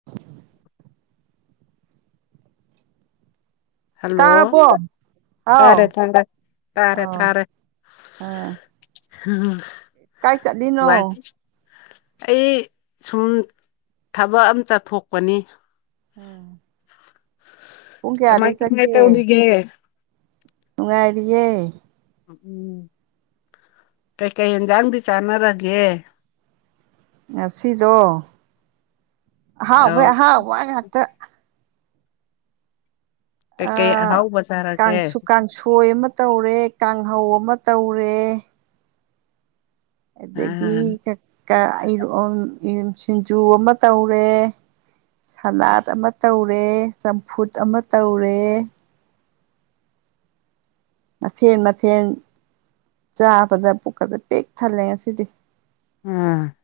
[unintelligible] Hello ꯇꯥꯔꯕꯣ ꯍꯥꯎ ꯇꯥꯔꯦ ꯊꯥꯔꯦ ꯇꯥꯔꯦ ꯑꯣ ꯇꯥꯔꯦ [inaudible] [inaudible] ꯑꯥ ꯀꯥꯏ ꯆꯠꯂꯤꯅꯣ ꯑꯩ ꯁꯨꯝ ꯊꯕꯛ ꯑꯃ ꯆꯠꯊꯣꯛꯄꯅꯤ ꯎꯝ ꯀꯃꯥꯏ ꯀꯥꯏ ꯆꯠꯀꯦ ꯇꯧꯔꯤꯒꯦ ꯅꯨꯡꯉꯥꯏꯔꯤꯌꯦ ꯎꯝ ꯀꯩꯀꯩ ꯌꯦꯟꯖꯥꯡꯗꯤ ꯆꯥꯟꯅꯔꯒꯦ ꯉꯁꯤꯗꯣ ꯑꯧ ꯑꯍꯥꯎꯕꯩ ꯑꯍꯥꯎꯕ ꯉꯥꯛꯇ ꯀꯩꯀꯩ ꯑꯍꯥꯎꯕ ꯆꯥꯔꯒꯦ ꯀꯥꯡ ꯀꯥꯡꯁꯣꯏ ꯑꯃ ꯇꯧꯔꯦ ꯀꯥꯡꯍꯧ ꯑꯃ ꯇꯧꯔꯦ ꯑꯗꯒꯤ ꯑꯥ ꯁꯤꯡꯖꯨ ꯑꯃ ꯇꯧꯔꯦ ꯁꯂꯥꯗ ꯑꯃ ꯇꯧꯔꯦ ꯆꯝꯐꯨꯠ ꯑꯃ ꯇꯧꯔꯦ ꯃꯊꯦꯜ ꯃꯊꯦꯜ ꯆꯥꯕꯗ ꯄꯨꯛꯀꯁꯦ ꯄꯤꯛ ꯊꯜꯂꯦ ꯉꯁꯤꯗꯤ ꯎꯝ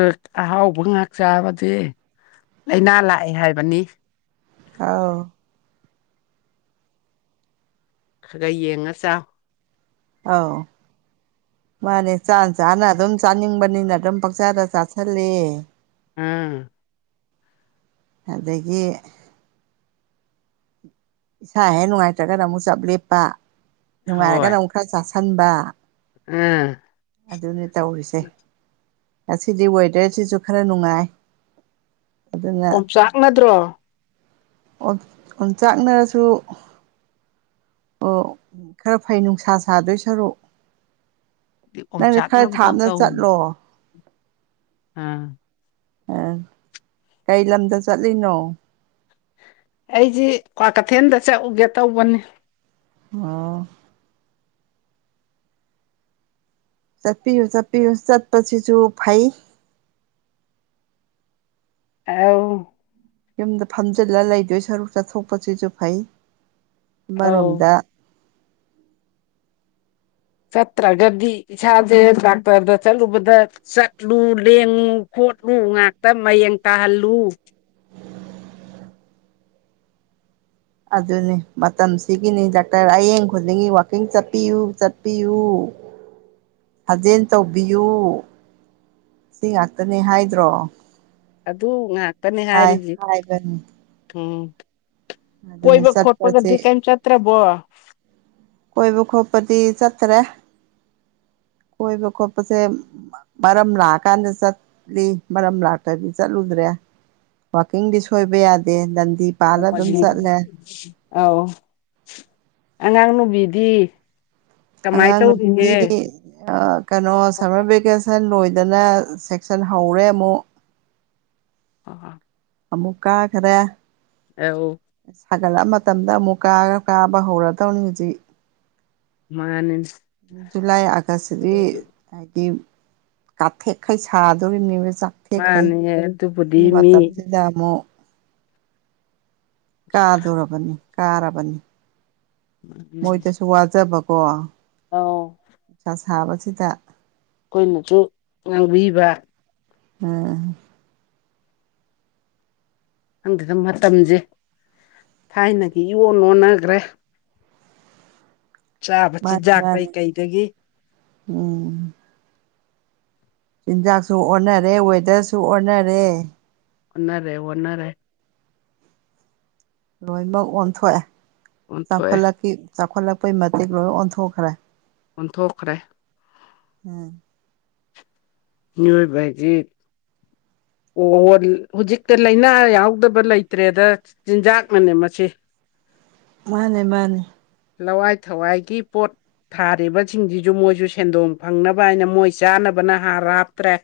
ꯑ ꯑꯍꯥꯎꯕ ꯉꯍꯥꯛ ꯆꯥꯕꯗꯤ ꯂꯥꯏꯅꯥ ꯂꯥꯛꯑꯦ ꯍꯥꯏꯕꯅꯤ ꯑꯧ ꯈꯔ ꯈꯔ ꯌꯦꯡꯉ ꯆꯥꯎ ꯑꯥꯎ ꯃꯥꯅꯦ ꯆꯥ ꯆꯥꯅ ꯑꯗꯨꯝ ꯆꯥꯅꯤꯡꯕꯅꯤꯅ ꯑꯗꯨꯝ ꯄꯪꯆꯥꯗ ꯆꯥꯥꯁꯜꯂꯦ ꯎꯝ ꯑꯗꯒꯤ ꯏꯁꯥ ꯍꯦꯛ ꯅꯨꯡꯉꯥꯏꯇ꯭ꯔꯒꯅ ꯑꯃꯨꯛ ꯆꯞ ꯂꯦꯞꯄ ꯍꯣꯏ ꯅꯨꯡꯉꯥꯏꯔꯒꯅ ꯑꯃꯨꯛ ꯈꯔ ꯆꯥꯁꯟꯕ ꯎꯝ ꯑꯗꯨꯅꯤ ꯇꯧꯔꯤꯁꯦ ꯉꯁꯤꯗꯤ ꯋꯦꯗꯔꯁꯤꯁꯨ ꯈꯔ ꯅꯨꯡꯉꯥꯏ ꯑꯗꯨꯅ ꯑꯣꯝꯆꯥꯛꯅꯗ꯭ꯔꯣ ꯑꯣꯝꯆꯥꯛꯅꯔꯁꯨ ꯑꯣ ꯈꯔ ꯐꯩ ꯅꯨꯡꯁꯥ ꯁꯥꯗꯣꯏ ꯁꯔꯨꯛ ꯅꯪꯗꯤ ꯈꯔ ꯑꯣꯝꯆꯥꯛꯅꯕꯗꯧ ꯊꯥꯞꯅ ꯆꯠꯂꯣ ꯑꯥꯝ ꯀꯩ ꯂꯝꯗ ꯆꯠꯂꯤꯅꯣ ꯑꯩꯁꯤ ꯀ꯭ꯋꯥꯀꯩꯊꯦꯜꯗ ꯆꯠꯂꯨꯒꯦ ꯇꯧꯕꯅꯤ ꯑꯣ ꯆꯠꯄꯤꯌꯨ ꯆꯠꯄꯤꯌꯨ ꯆꯠꯄꯁꯤꯁꯨ ꯐꯩ ꯑꯥꯎ ꯌꯨꯝꯗ ꯐꯝꯖꯜꯂ ꯂꯩꯗꯣꯏ ꯁꯔꯨꯛ ꯆꯠꯊꯣꯛꯄꯁꯤꯁꯨ ꯐꯩ ꯑꯧ ꯑꯃꯔꯣꯝꯗ꯫ ꯆꯠꯇ꯭ꯔꯒꯗꯤ ꯏꯁꯥꯁꯦ ꯗꯥꯛꯇꯔꯗ ꯆꯠꯂꯨꯕꯗ ꯆꯠꯂꯨ ꯂꯦꯡꯉꯨ ꯈꯣꯠꯂꯨ ꯉꯥꯛꯇ ꯃꯌꯦꯡ ꯇꯥꯍꯜꯂꯨ ꯑꯗꯨꯅꯤ ꯃꯇꯝꯁꯤꯒꯤꯅꯤ ꯗꯥꯛꯇꯔ ꯑꯌꯦꯡ ꯈꯨꯗꯤꯡꯒꯤ ꯋꯥꯛꯀꯤꯡ ꯆꯠꯄꯤꯌꯨ ꯆꯠꯄꯤꯌꯨ꯫ ꯎꯝ ꯁꯥꯖꯦꯜ ꯇꯧꯕꯤꯌꯨ ꯁꯤ ꯉꯥꯛꯇꯅꯦ ꯍꯥꯏꯗ꯭ꯔꯣ꯫ ꯑꯗꯨ ꯉꯥꯛꯇꯅꯦ ꯍꯥꯏ ꯍꯥꯏꯔꯤꯖꯤ ꯍꯥꯏꯕꯅꯤ ꯎꯝ꯫ ꯑꯗꯨꯅ ꯀꯣꯏꯕ ꯈꯣꯠꯄꯒꯗꯤ ꯆꯠꯄꯁꯦ ꯀꯩꯝ ꯆꯠꯇ꯭ꯔꯕꯣ꯫ ꯀꯣꯏꯕ ꯈꯣꯠꯄꯗꯤ ꯆꯠꯇꯔꯦ ꯀꯣꯏꯕ ꯈꯣꯠꯄꯁꯦ ꯃꯔꯝ ꯂꯥꯛꯑꯀꯥꯟꯗ ꯆꯠꯂꯤ ꯃꯔꯝ ꯂꯥꯛꯇ꯭ꯔꯗꯤ ꯆꯠꯂꯨꯗ꯭ꯔꯦ꯫ ꯋꯥꯀꯤꯡꯗꯤ ꯁꯣꯏꯕ ꯌꯥꯗꯦ ꯗꯟꯗꯤ ꯄꯥꯜꯂ ꯑꯗꯨꯝ ꯆꯠꯂꯦ ꯑꯥꯎ ꯑꯉꯥꯡ ꯅꯨꯨꯕꯤꯗꯤ ꯀꯃꯥꯏ ꯇꯧꯔꯤꯒꯦ ꯑ ꯀꯩꯅꯣ ꯁꯝꯃꯔ ꯚꯦꯀꯦꯁꯟ ꯂꯣꯏꯗꯅ ꯁꯦꯛꯁꯟ ꯍꯧꯔꯦ ꯑꯃꯨꯛ꯫ ꯑꯣ ꯑꯃꯨꯛ ꯀꯥꯈꯔꯦ ꯑꯦꯍꯣ ꯁꯥꯒꯠꯂꯛꯑ ꯃꯇꯝꯗ ꯑꯃꯨꯛ ꯀꯥꯔ ꯀꯥꯕ ꯍꯧꯔꯗꯧꯅꯤ ꯍꯧꯖꯤꯛ꯫ ꯃꯥꯅꯤ ꯖꯨꯂꯥꯏ ꯑꯒꯁꯁꯤꯗꯤ ꯍꯥꯏꯗꯤ ꯀꯥꯊꯦꯛꯈꯩ ꯁꯥꯗꯨꯏꯔꯤꯕꯅꯦꯕ ꯆꯥꯛ ꯇꯦꯛꯈꯩ ꯃꯥꯅꯦ ꯁꯤ ꯑꯗꯨꯕꯨꯗꯤ ꯃꯤ ꯃꯇꯝꯁꯤꯗ ꯑꯃꯨꯛ ꯀꯥꯗꯧꯔꯕꯅꯤ ꯀꯥꯔꯕꯅꯤ ꯃꯣꯏꯗꯁꯨ ꯋꯥꯖꯕꯀꯣ ꯑꯧ ꯅꯨꯡꯁꯥ ꯁꯥꯕꯁꯤꯗ ꯑꯈꯣꯏꯅꯖꯨ ꯉꯥꯡꯕꯤꯕ ꯎꯝ ꯈꯪꯗꯦꯗ ꯃꯇꯝꯁꯦ ꯊꯥꯏꯅꯒ ꯏꯌꯣꯟ ꯑꯣꯟꯅꯒ꯭ꯔꯦ꯫ ꯆꯥꯕ ꯃꯥꯅꯤ ꯆꯤꯟꯖꯥꯛ ꯇꯩ ꯃꯥꯅꯤ ꯀꯩꯗꯒꯤ ꯎꯝ ꯆꯤꯟꯖꯥꯛꯁꯨ ꯑꯣꯟꯅꯔꯦ ꯋꯦꯗꯔꯁꯨ ꯑꯣꯟꯅꯔꯦ꯫ ꯑꯣꯟꯅꯔꯦ ꯑꯣꯟꯅꯔꯦ ꯂꯣꯏꯃꯛ ꯑꯣꯟꯊꯣꯛꯑꯦ ꯑꯣꯟꯊꯣꯛꯑꯦ ꯆꯥꯎꯈꯠꯂꯛꯀꯤꯞ ꯆꯥꯎꯈꯠꯂꯛꯄꯩ ꯃꯇꯤꯛ ꯂꯣꯏ ꯑꯣꯟꯊꯣꯛꯈ꯭ꯔꯦ꯫ ꯑꯣꯟꯊꯣꯛꯈ꯭ꯔꯦ ꯎꯝ ꯃꯤꯑꯣꯏꯕꯖꯤ ꯑꯣ ꯍꯧꯖꯤꯛꯇ ꯂꯥꯏꯅꯥ ꯌꯥꯎꯗꯕ ꯂꯩꯇ꯭ꯔꯦꯗ ꯆꯤꯟꯖꯥꯛꯅꯅꯦ ꯃꯁꯤ꯫ ꯎꯝ ꯃꯥꯅꯦ ꯃꯥꯅꯦ ꯂꯋꯥꯏ ꯊꯋꯥꯏꯒꯤ ꯄꯣꯠ ꯊꯥꯔꯤꯕꯁꯤꯡꯁꯤꯁꯨ ꯃꯣꯏꯁꯨ ꯁꯦꯟꯗꯣꯡ ꯐꯪꯅꯕ ꯍꯥꯏꯅ ꯃꯣꯏ ꯆꯥꯅꯕꯅ ꯍꯥꯔ ꯍꯥꯞꯇ꯭ꯔꯦ꯫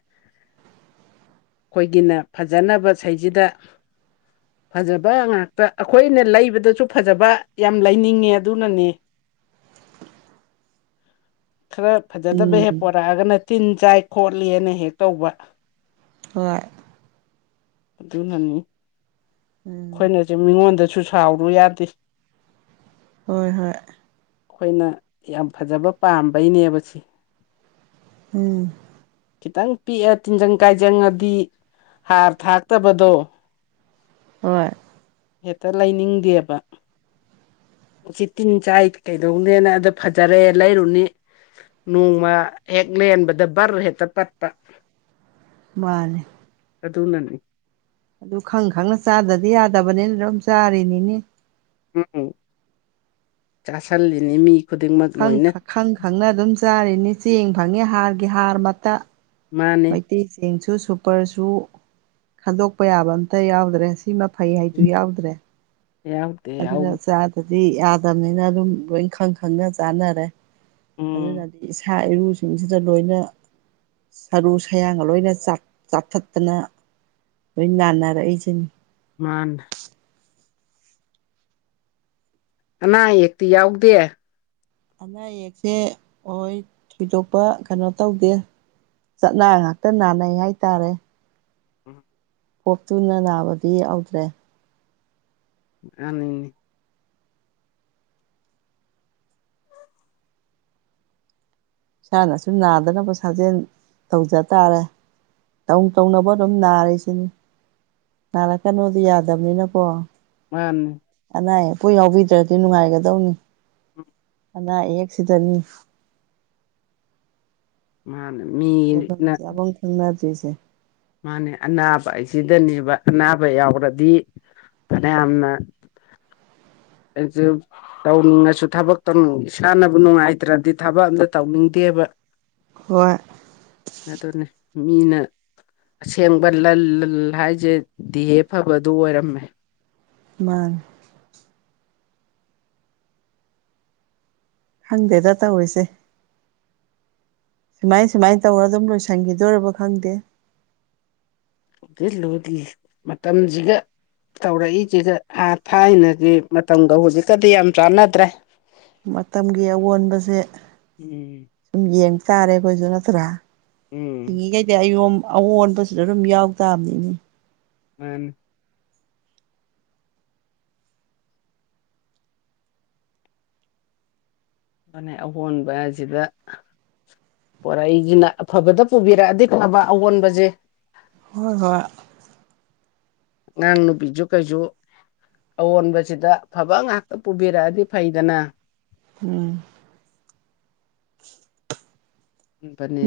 ꯈꯣꯏꯒꯤꯅ ꯐꯖꯅꯕ ꯁꯩꯖꯤꯗ ꯐꯖꯕ ꯉꯥꯛꯇ ꯑꯈꯣꯏꯅ ꯂꯩꯕꯗꯁꯨ ꯐꯖꯕ ꯌꯥꯝ ꯂꯩꯅꯤꯡꯉꯦ ꯑꯗꯨꯅꯅꯦ꯫ ꯈꯔ ꯐꯖꯗꯕ ꯎꯝ ꯍꯦꯛ ꯄꯣꯔꯛꯑꯒꯅ ꯇꯤꯟ ꯆꯥꯏ ꯈꯣꯠꯂꯤꯅ ꯍꯦꯛ ꯇꯧꯕ ꯍꯣꯏ ꯑꯗꯨꯅꯅꯤ ꯎꯝ ꯑꯈꯣꯏꯅꯖꯨ ꯃꯤꯉꯣꯟꯗꯁꯨ ꯁꯥꯎꯔꯨ ꯌꯥꯗꯦ꯫ ꯍꯣꯏ ꯍꯣꯏ ꯑꯈꯣꯏꯅ ꯌꯥꯝ ꯐꯖꯕ ꯄꯥꯝꯕꯩꯅꯦꯕ ꯁꯤ ꯎꯝ ꯈꯤꯇꯪ ꯄꯤꯛꯑ ꯇꯤꯟꯖꯪ ꯀꯥꯏꯖꯪꯉꯗꯤ ꯍꯥꯔ ꯊꯥꯛꯇꯕꯗꯣ ꯍꯣꯏ ꯍꯦꯛꯇ ꯂꯩꯅꯤꯡꯗꯦꯕ ꯎꯆꯤ ꯇꯤꯟ ꯆꯥꯏ ꯀꯩꯗꯧꯅꯦꯅ ꯑꯗ ꯐꯖꯔꯦ ꯂꯩꯔꯨꯅꯤ ꯅꯣꯡꯃ ꯍꯦꯛ ꯂꯦꯟꯕꯗ ꯕꯔ ꯍꯦꯛꯇ ꯄꯠꯄ ꯃꯥꯅꯦ ꯑꯗꯨꯅꯅꯤ ꯑꯗꯨ ꯈꯪ ꯈꯪꯅ ꯆꯥꯗꯗꯤ ꯌꯥꯗꯕꯅꯤꯅ ꯑꯗꯨꯝ ꯆꯥꯔꯤꯅꯤꯅꯦ ꯎꯝ ꯆꯥꯁꯜꯂꯤꯅꯤ ꯃꯤ ꯈꯨꯗꯤꯡꯃꯛ ꯈꯪ ꯂꯣꯏꯅ ꯈꯪ ꯈꯪꯅ ꯑꯗꯨꯝ ꯆꯥꯔꯤꯅꯤ ꯆꯦꯡ ꯐꯪꯉꯤ ꯍꯥꯔꯒꯤ ꯍꯥꯔꯃꯛꯇ ꯃꯥꯅꯦ ꯃꯩꯇꯩ ꯆꯦꯡꯁꯨ ꯁꯨꯄꯔꯁꯨ ꯈꯟꯗꯣꯛꯄ ꯌꯥꯕ ꯑꯝꯇ ꯌꯥꯎꯗ꯭ꯔꯦ ꯁꯤꯃ ꯐꯩ ꯍꯥꯏꯗꯨ ꯌꯥꯎꯗ꯭ꯔꯦ [unintelligible] ꯑꯗꯨꯅ ꯆꯥꯗꯗꯤ ꯌꯥꯗꯕꯅꯤꯅ ꯑꯗꯨꯝ ꯂꯣꯏ ꯈꯪ ꯈꯪꯅ ꯆꯥꯅꯔꯦ ꯎꯝ ꯑꯗꯨꯅꯗꯤ ꯏꯁꯥ ꯏꯔꯨꯁꯤꯡꯁꯤꯗ ꯂꯣꯏꯅ ꯁꯔꯨ ꯁꯌꯥꯡꯒ ꯂꯣꯏꯅ ꯆꯥꯊꯠꯇꯅ ꯂꯣꯏ ꯅꯥꯟꯅꯔꯛꯏꯁꯦ ꯃꯥꯅꯦ ꯑꯅꯥ ꯑꯌꯦꯛꯇꯤ ꯌꯥꯎꯗꯦ ꯑꯅꯥ ꯑꯌꯦꯛꯁꯦ ꯍꯣꯏ ꯊꯣꯏꯗꯣꯛꯄ ꯀꯩꯅꯣ ꯇꯧꯗꯦ ꯆꯠꯅ ꯉꯥꯛꯇ ꯅꯥꯅꯩ ꯍꯥꯏꯇꯥꯔꯦ ꯎꯝ [unintelligible] ꯄꯣꯞ ꯇꯨꯅ ꯅꯥꯕꯗꯤ ꯌꯥꯎꯗ꯭ꯔꯦ [unintelligible] ꯏꯁꯥꯅꯁꯨ ꯅꯥꯗꯅꯕ ꯁꯥꯖꯦꯜ ꯇꯧꯖ ꯇꯥꯔꯦ ꯇꯧ ꯇꯧꯅꯕꯨ ꯑꯗꯨꯝ ꯅꯥꯔꯤꯁꯤꯅꯤ ꯅꯥꯔꯛꯀꯅꯣꯗꯤ ꯌꯥꯗꯕꯅꯤꯅꯀꯣ ꯃꯥꯅꯤ ꯑꯅꯥ ꯑꯌꯦꯛꯄꯨ ꯌꯥꯎꯕꯤꯗ꯭ꯔꯗꯤ ꯅꯨꯡꯉꯥꯏꯒꯗꯧꯅꯤ ꯑꯅꯥ ꯑꯌꯦꯛꯁꯤꯗꯅꯤ ꯃꯥꯅ ꯃꯤ ꯂꯩꯐꯝ ꯆꯥꯕꯝ ꯈꯪꯅꯗ꯭ꯔꯤꯁꯦ ꯃꯥꯅꯦ ꯑꯅꯥꯕ ꯍꯥꯏꯁꯤꯗꯅꯦꯕ ꯑꯅꯥꯕ ꯌꯥꯎꯔꯗꯤ ꯐꯅꯌꯥꯝꯅ [unintelligible] ꯇꯧꯅꯤꯡꯉꯁꯨ ꯊꯕꯛꯇ ꯏꯁꯥꯅꯕꯨ ꯅꯨꯡꯉꯥꯏꯇ꯭ꯔꯗꯤ ꯊꯕꯛ ꯑꯃꯇ ꯇꯧꯅꯤꯡꯗꯦꯕ ꯍꯣꯏ ꯑꯗꯨꯅꯦ ꯃꯤꯅ ꯑꯁꯦꯡꯕ ꯂꯜ ꯂꯜ ꯍꯥꯏꯁꯦ ꯗꯤꯍꯦ ꯐꯕꯗꯨ ꯑꯣꯏꯔꯝꯃꯦ ꯃꯥꯅꯦ ꯈꯪꯗꯦꯗ ꯇꯧꯔꯤꯁꯦ ꯁꯨꯃꯥꯏ ꯁꯨꯃꯥꯏ ꯇꯧꯔ ꯑꯗꯨꯝ ꯂꯣꯏꯁꯤꯟꯈꯤꯗꯣꯔꯕ ꯈꯪꯗꯦ ꯂꯨꯗꯤ ꯂꯨꯔꯤ ꯃꯇꯝꯁꯤꯒ ꯇꯧꯔꯛꯏꯁꯤꯒ ꯑ ꯊꯥꯏꯅꯒꯤ ꯃꯇꯝꯒ ꯍꯧꯖꯤꯛꯀꯗꯤ ꯌꯥꯝ ꯆꯥꯟꯅꯗ꯭ꯔꯦ ꯃꯇꯝꯒꯤ ꯑꯑꯣꯟꯕꯁꯦ ꯎꯝ ꯌꯦꯡ ꯇꯥꯔꯦ ꯑꯩꯈꯣꯏꯁꯨ ꯅꯠꯇ꯭ꯔꯥ ꯎꯝ ꯍꯤꯡꯉꯤꯈꯩꯗꯤ ꯑꯌꯣꯝ ꯑꯑꯣꯟꯕꯁꯤꯗ ꯑꯗꯨꯝ ꯌꯥꯎ ꯇꯥꯕꯅꯤꯅꯦ ꯃꯥꯅꯦ ꯃꯥꯅꯦ ꯑꯍꯣꯟꯕ ꯑꯁꯤꯗ ꯄꯣꯔꯛꯏꯖꯤꯅ ꯑꯐꯕꯗ ꯄꯨꯕꯤꯔꯛꯑꯗꯤ ꯐꯕ ꯑꯑꯣꯟꯕꯁꯦ ꯍꯣꯏ ꯍꯣꯏ ꯉꯥꯡ ꯅꯨꯄꯤꯖꯨ ꯀꯩꯖꯨ ꯑꯑꯣꯟꯕꯁꯤꯗ ꯑꯐꯕ ꯉꯥꯛꯇ ꯄꯨꯕꯤꯔꯛꯑꯗꯤ ꯐꯩꯗꯅ ꯎꯝ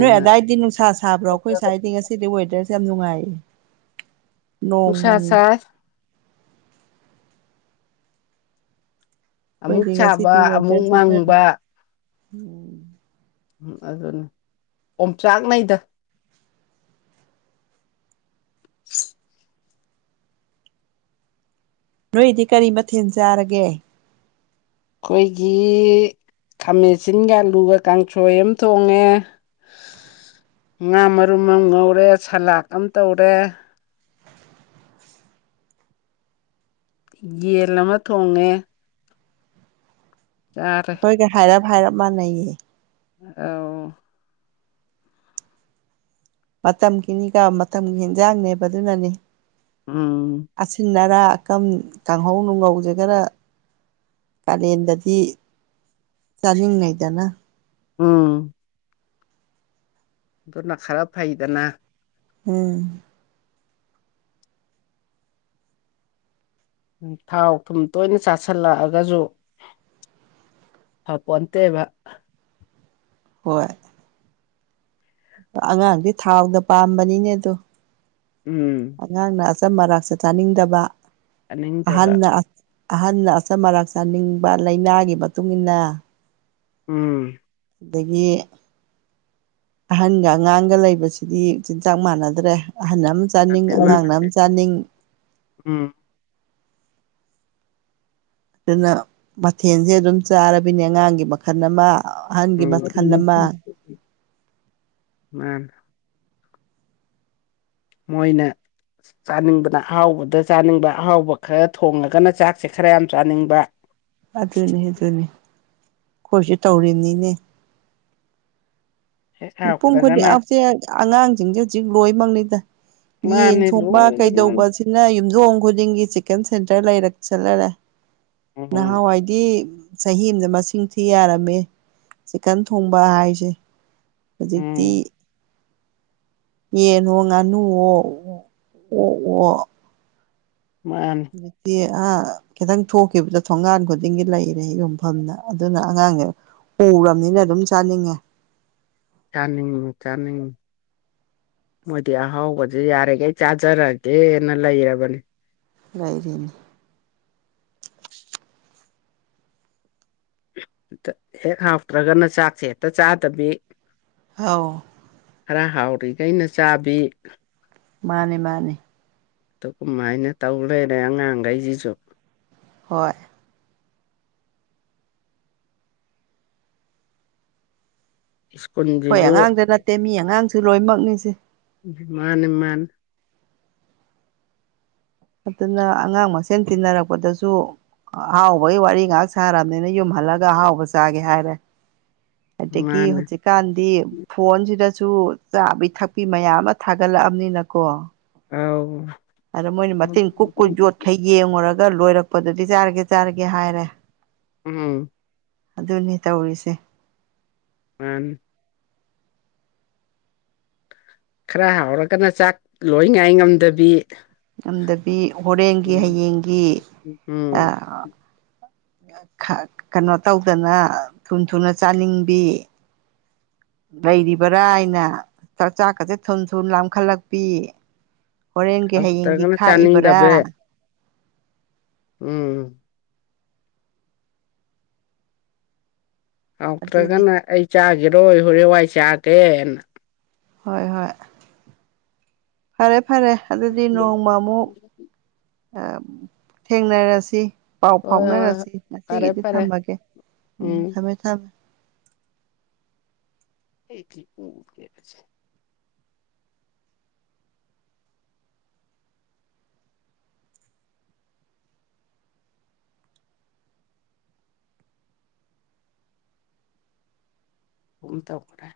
ꯅꯣꯏ ꯑꯗꯥꯏꯗꯤ ꯅꯨꯡꯁꯥ ꯁꯥꯕ꯭ꯔꯣ ꯑꯩꯈꯣꯏ ꯁꯥꯏꯗꯤ ꯉꯁꯤꯗꯤ ꯋꯦꯗꯔꯁꯦ ꯌꯥꯝ ꯅꯨꯡꯉꯥꯏꯌꯦ ꯅꯣꯡ ꯅꯨꯡꯁꯥ ꯃꯪꯉꯤ ꯁꯥꯏ ꯑꯃꯨꯛ ꯈꯣꯏꯗꯤ ꯁꯥꯕ ꯉꯁꯤꯗꯤ ꯑꯃꯨꯛ ꯋꯦꯗꯔꯖꯦ ꯈꯔ ꯃꯪꯕ ꯅꯨꯡꯉꯥꯏ ꯎꯝ ꯎꯝ ꯑꯗꯨꯅꯦ ꯑꯣꯝꯆꯥꯛꯅꯩꯗ [inaudible] ꯅꯣꯏꯗꯤ ꯀꯔꯤ ꯃꯊꯦꯜ ꯆꯥꯔꯒꯦ ꯈꯣꯏꯒꯤ ꯈꯥꯃꯦꯟ ꯁꯤꯟꯒ ꯑꯜꯂꯨꯒ ꯀꯥꯡꯁꯣꯏ ꯑꯝ ꯊꯣꯡꯉꯦ ꯉꯥ ꯃꯔꯨꯝ ꯑꯝ ꯉꯧꯔꯦ ꯁꯂꯥꯠ ꯑꯝ ꯇꯧꯔꯦ ꯌꯦꯟ ꯑꯃ ꯊꯣꯡꯉꯦ ꯆꯥꯔꯦ ꯑꯩꯈꯣꯏꯒ ꯍꯥꯏꯔꯞ ꯍꯥꯏꯔꯞ ꯃꯥꯟꯅꯩꯌꯦ ꯑꯧ ꯃꯇꯝꯒꯤꯅꯤꯒ ꯃꯇꯝꯒꯤ ꯏꯟꯖꯥꯡꯅꯦꯕ ꯑꯗꯨꯅꯅꯤ ꯎꯝ ꯑꯁꯤꯟ ꯑꯔꯥꯛ ꯑꯀꯝ ꯀꯥꯡꯍꯧ ꯅꯨꯡꯉꯧꯁꯦ ꯈꯔ ꯀꯥꯂꯦꯟꯗꯗꯤ ꯆꯥꯅꯤꯡꯅꯩꯗꯅ ꯎꯝ ꯑꯗꯨꯅ ꯈꯔ ꯐꯩꯗꯅꯥ ꯎꯝ ꯎꯝ ꯊꯥꯎ ꯊꯨꯝ ꯇꯣꯏꯅ ꯆꯥꯁꯤꯜꯂꯛꯑꯒꯖꯨ ꯐꯄꯣꯟꯇꯦꯕ ꯍꯣꯏ ꯑꯉꯥꯡꯗꯤ ꯊꯥꯎꯗ ꯄꯥꯝꯕꯅꯤꯅꯦ ꯑꯗꯣ ꯎꯝ ꯑꯉꯥꯡꯅ ꯑꯆꯝ ꯑꯔꯥꯛꯁꯦ ꯆꯥꯅꯤꯡꯗꯕ ꯆꯥꯅꯤꯡꯗꯕ ꯑꯍꯟꯅ ꯑꯍꯟꯅ ꯑꯆꯝ ꯑꯔꯥꯛ ꯆꯥꯅꯤꯡꯕ ꯂꯩꯅꯥꯒꯤ ꯃꯇꯨꯡ ꯏꯟꯅ ꯎꯝ ꯑꯗꯒꯤ ꯑꯍꯟꯒ ꯑꯉꯥꯡꯒ ꯂꯩꯕꯁꯤꯗꯤ ꯆꯤꯟꯖꯥꯛ ꯃꯥꯟꯅꯗ꯭ꯔꯦ ꯑꯍꯟ ꯑꯝ ꯆꯥꯅꯤꯡ ꯃꯥ ꯑꯉꯥꯡꯅ ꯑꯝ ꯅꯠꯇꯦ ꯆꯥꯅꯤꯡ ꯎꯝ ꯑꯗꯨꯅ ꯃꯊꯦꯜꯁꯦ ꯑꯗꯨꯝ ꯆꯥꯔꯕꯤꯅꯦ ꯑꯉꯥꯡꯒꯤ ꯃꯈꯜ ꯑꯃ ꯑ ꯑꯍꯟꯒꯤ ꯃꯈꯟ ꯎꯝ ꯑꯃ ꯃꯥꯟꯅ ꯃꯣꯏꯅ ꯆꯥꯅꯤꯡꯕꯅ ꯑꯍꯥꯎꯕꯗ ꯆꯥꯅꯤꯡꯕ ꯑꯍꯥꯎꯕ ꯈꯔ ꯊꯣꯡꯉꯒꯅ ꯆꯥꯛꯁꯦ ꯈꯔ ꯌꯥꯝ ꯆꯥꯅꯤꯡꯕ ꯑꯗꯨꯅꯤ ꯑꯗꯨꯅꯤ ꯑꯈꯣꯏꯁꯨ ꯇꯧꯔꯤꯅꯤꯅꯦ ꯍꯦꯛ ꯃꯤꯄꯨꯝ ꯈꯨꯗꯤꯡ ꯍꯥꯎꯇ꯭ꯔꯒꯅ ꯑꯁꯦ ꯑꯉꯥꯡꯖꯤꯡꯖꯦ ꯍꯧꯖꯤꯛ ꯂꯣꯏꯃꯛꯅꯤꯗ ꯌꯦꯟ ꯃꯥꯅꯤ ꯊꯣꯡꯕ ꯂꯣꯏꯅ ꯃꯥꯅꯤ ꯀꯩꯗꯧꯕꯁꯦ ꯁꯤꯅ ꯌꯨꯝꯊꯣꯡ ꯈꯨꯗꯤꯡꯒꯤ ꯆꯤꯀꯟ ꯁꯦꯟꯇꯔ ꯂꯩꯔꯛꯁꯜꯂꯔꯦ ꯎꯝ ꯅꯍꯥꯋꯥꯏ ꯗꯤ ꯆꯍꯤ ꯑꯝꯗ ꯃꯁꯤꯡ ꯊꯤ ꯌꯥꯔꯝꯃꯦ ꯆꯤꯀꯟ ꯊꯣꯡꯕ ꯍꯥꯏꯁꯦ ꯍꯧꯖꯤꯛꯇꯤ ꯎꯝ ꯌꯦꯟꯋꯣ ꯉꯥꯅꯨꯋꯣ ꯑꯣꯛꯋꯣ ꯃꯥꯟꯅꯦ ꯍꯧꯖꯤꯛꯇꯤ ꯑꯥ ꯈꯤꯇꯪ ꯊꯣꯛꯈꯤꯕꯗ ꯊꯣꯡꯒꯥꯟ ꯈꯨꯗꯤꯡꯒꯤ ꯂꯩꯔꯦ ꯌꯣꯟꯐꯝꯅ ꯑꯗꯨꯅ ꯑꯉꯥꯡꯖꯦ ꯎꯔꯕꯅꯤꯅ ꯑꯗꯨꯝ ꯆꯥꯅꯤꯡꯉꯦ ꯆꯅꯤꯡ ꯆꯅꯤꯡ ꯃꯣꯏꯗꯤ ꯑꯍꯥꯎꯕꯁꯦ ꯌꯥꯔꯤꯈꯩ ꯆꯥꯖꯔꯒꯦꯅ ꯂꯩꯔꯕꯅꯤ ꯂꯩꯥꯏꯔꯤꯅꯤ ꯍꯦꯛ ꯍꯥꯞꯇ꯭ꯔꯒꯅ ꯆꯥꯛꯁꯦ ꯍꯦꯛꯇ ꯆꯥꯗꯕꯤ ꯑꯥꯎ ꯈꯔ ꯍꯥꯎꯔꯤꯈꯩꯅ ꯆꯥꯕꯤ ꯃꯥꯅꯦ ꯃꯥꯅꯦ ꯑꯗꯨ ꯀꯃꯥꯏꯅ ꯇꯧ ꯂꯩꯣꯏꯔꯦ ꯑꯉꯥꯡꯈꯩꯁꯤꯁꯨ ꯍꯣꯏ ꯏꯁꯀꯣꯟ ꯑꯩꯈꯣꯏ ꯑꯉꯥꯡꯗ ꯅꯠꯇꯦ ꯃꯤ ꯑꯉꯥꯡꯁꯨ ꯂꯣꯏꯅꯃꯛꯅꯤꯁꯦ ꯃꯥꯟ ꯏꯃꯥꯟ ꯑꯗꯨꯅ ꯑꯉꯥꯡ ꯃꯁꯦꯟ ꯇꯤꯟꯅꯔꯛꯄꯗꯁꯨ ꯑꯍꯥꯎꯕꯒꯤ ꯋꯥꯔꯤ ꯉꯥꯏꯍꯥꯛ ꯁꯥꯔꯕꯅꯤꯅ ꯌꯨꯝꯍꯜꯂꯒ ꯑꯍꯥꯎꯕ ꯆꯥꯒꯦ ꯍꯥꯏꯔꯦ [unintelligible] ꯑꯗꯒꯤ ꯍꯧꯖꯤꯛꯀꯥꯟꯗꯤ ꯐꯣꯟꯁꯤꯗꯁꯨ ꯆꯥꯕꯤ ꯊꯛꯄꯤ ꯃꯌꯥꯝ ꯑꯃ ꯊꯥꯒꯠꯂꯛꯑꯕꯅꯤꯅꯀꯣ ꯑꯥꯎ ꯑꯗ ꯃꯣꯏꯅ ꯃꯇꯤꯟ ꯀꯨ ꯀꯨꯏ ꯌꯣꯠꯈꯩ ꯌꯦꯡꯉꯨꯔꯒ ꯂꯣꯏꯔꯛꯄꯗꯗꯤ ꯆꯥꯔꯒꯦ ꯆꯥꯔꯒꯦ ꯍꯥꯏꯔꯦ ꯎꯝ ꯑꯗꯨꯅꯤ ꯇꯧꯔꯤꯁꯦ ꯃꯥꯥꯟ ꯈꯔ ꯍꯥꯎꯔꯒꯅ ꯆꯥꯛ ꯂꯣꯏ ꯉꯥꯏ ꯉꯝꯗꯕꯤ ꯂꯝꯗꯕꯤ ꯍꯣꯔꯦꯟꯒꯤ ꯎꯝ ꯍꯌꯦꯡꯒꯤ ꯎꯝ ꯀꯩꯅꯣ ꯇꯧꯗꯅ ꯊꯨ ꯊꯨꯅ ꯆꯥꯅꯤꯡꯕꯤ ꯂꯩꯔꯤꯕ꯭ꯔꯥ ꯑꯩꯅ ꯆꯥꯛ ꯆꯥꯛꯀꯁꯦ ꯊꯨꯝ ꯊꯨꯝ ꯂꯥꯝꯈꯠꯂꯛꯄꯤ ꯍꯣꯔꯦꯟꯒꯤ ꯍꯌꯦꯡꯒꯤ ꯍꯥꯎꯇ꯭ꯔꯒꯅ ꯈꯥꯛꯏꯕꯔꯥ ꯆꯥꯅꯤꯡꯗꯕ ꯎꯝ ꯑꯗꯨꯅꯤ ꯍꯥꯎꯇ꯭ꯔꯒꯅ ꯑꯩ ꯆꯥꯈꯤꯔꯣꯏ ꯍꯣꯔꯦꯟꯋꯥꯏ ꯆꯥꯒꯦꯅ ꯍꯣꯏ ꯍꯣꯏ ꯐꯔꯦ ꯐꯔꯦ ꯑꯗꯨꯗꯤ ꯅꯣꯡꯃ ꯑꯃꯨꯛ ꯑ ꯊꯦꯡꯅꯔꯁꯤ ꯄꯥꯎ ꯍꯣꯏ ꯍꯣꯏ ꯍꯣꯏ ꯐꯥꯎꯅꯔꯁꯤ ꯐꯔꯦ ꯉꯁꯤꯒꯤꯗꯤ ꯐꯔꯦ ꯊꯝꯃꯒꯦ ꯎꯝ ꯊꯝꯃꯦ ꯊꯝꯃꯦ [unintelligible] ꯑꯗꯨꯝ ꯇꯧꯈ꯭ꯔꯦ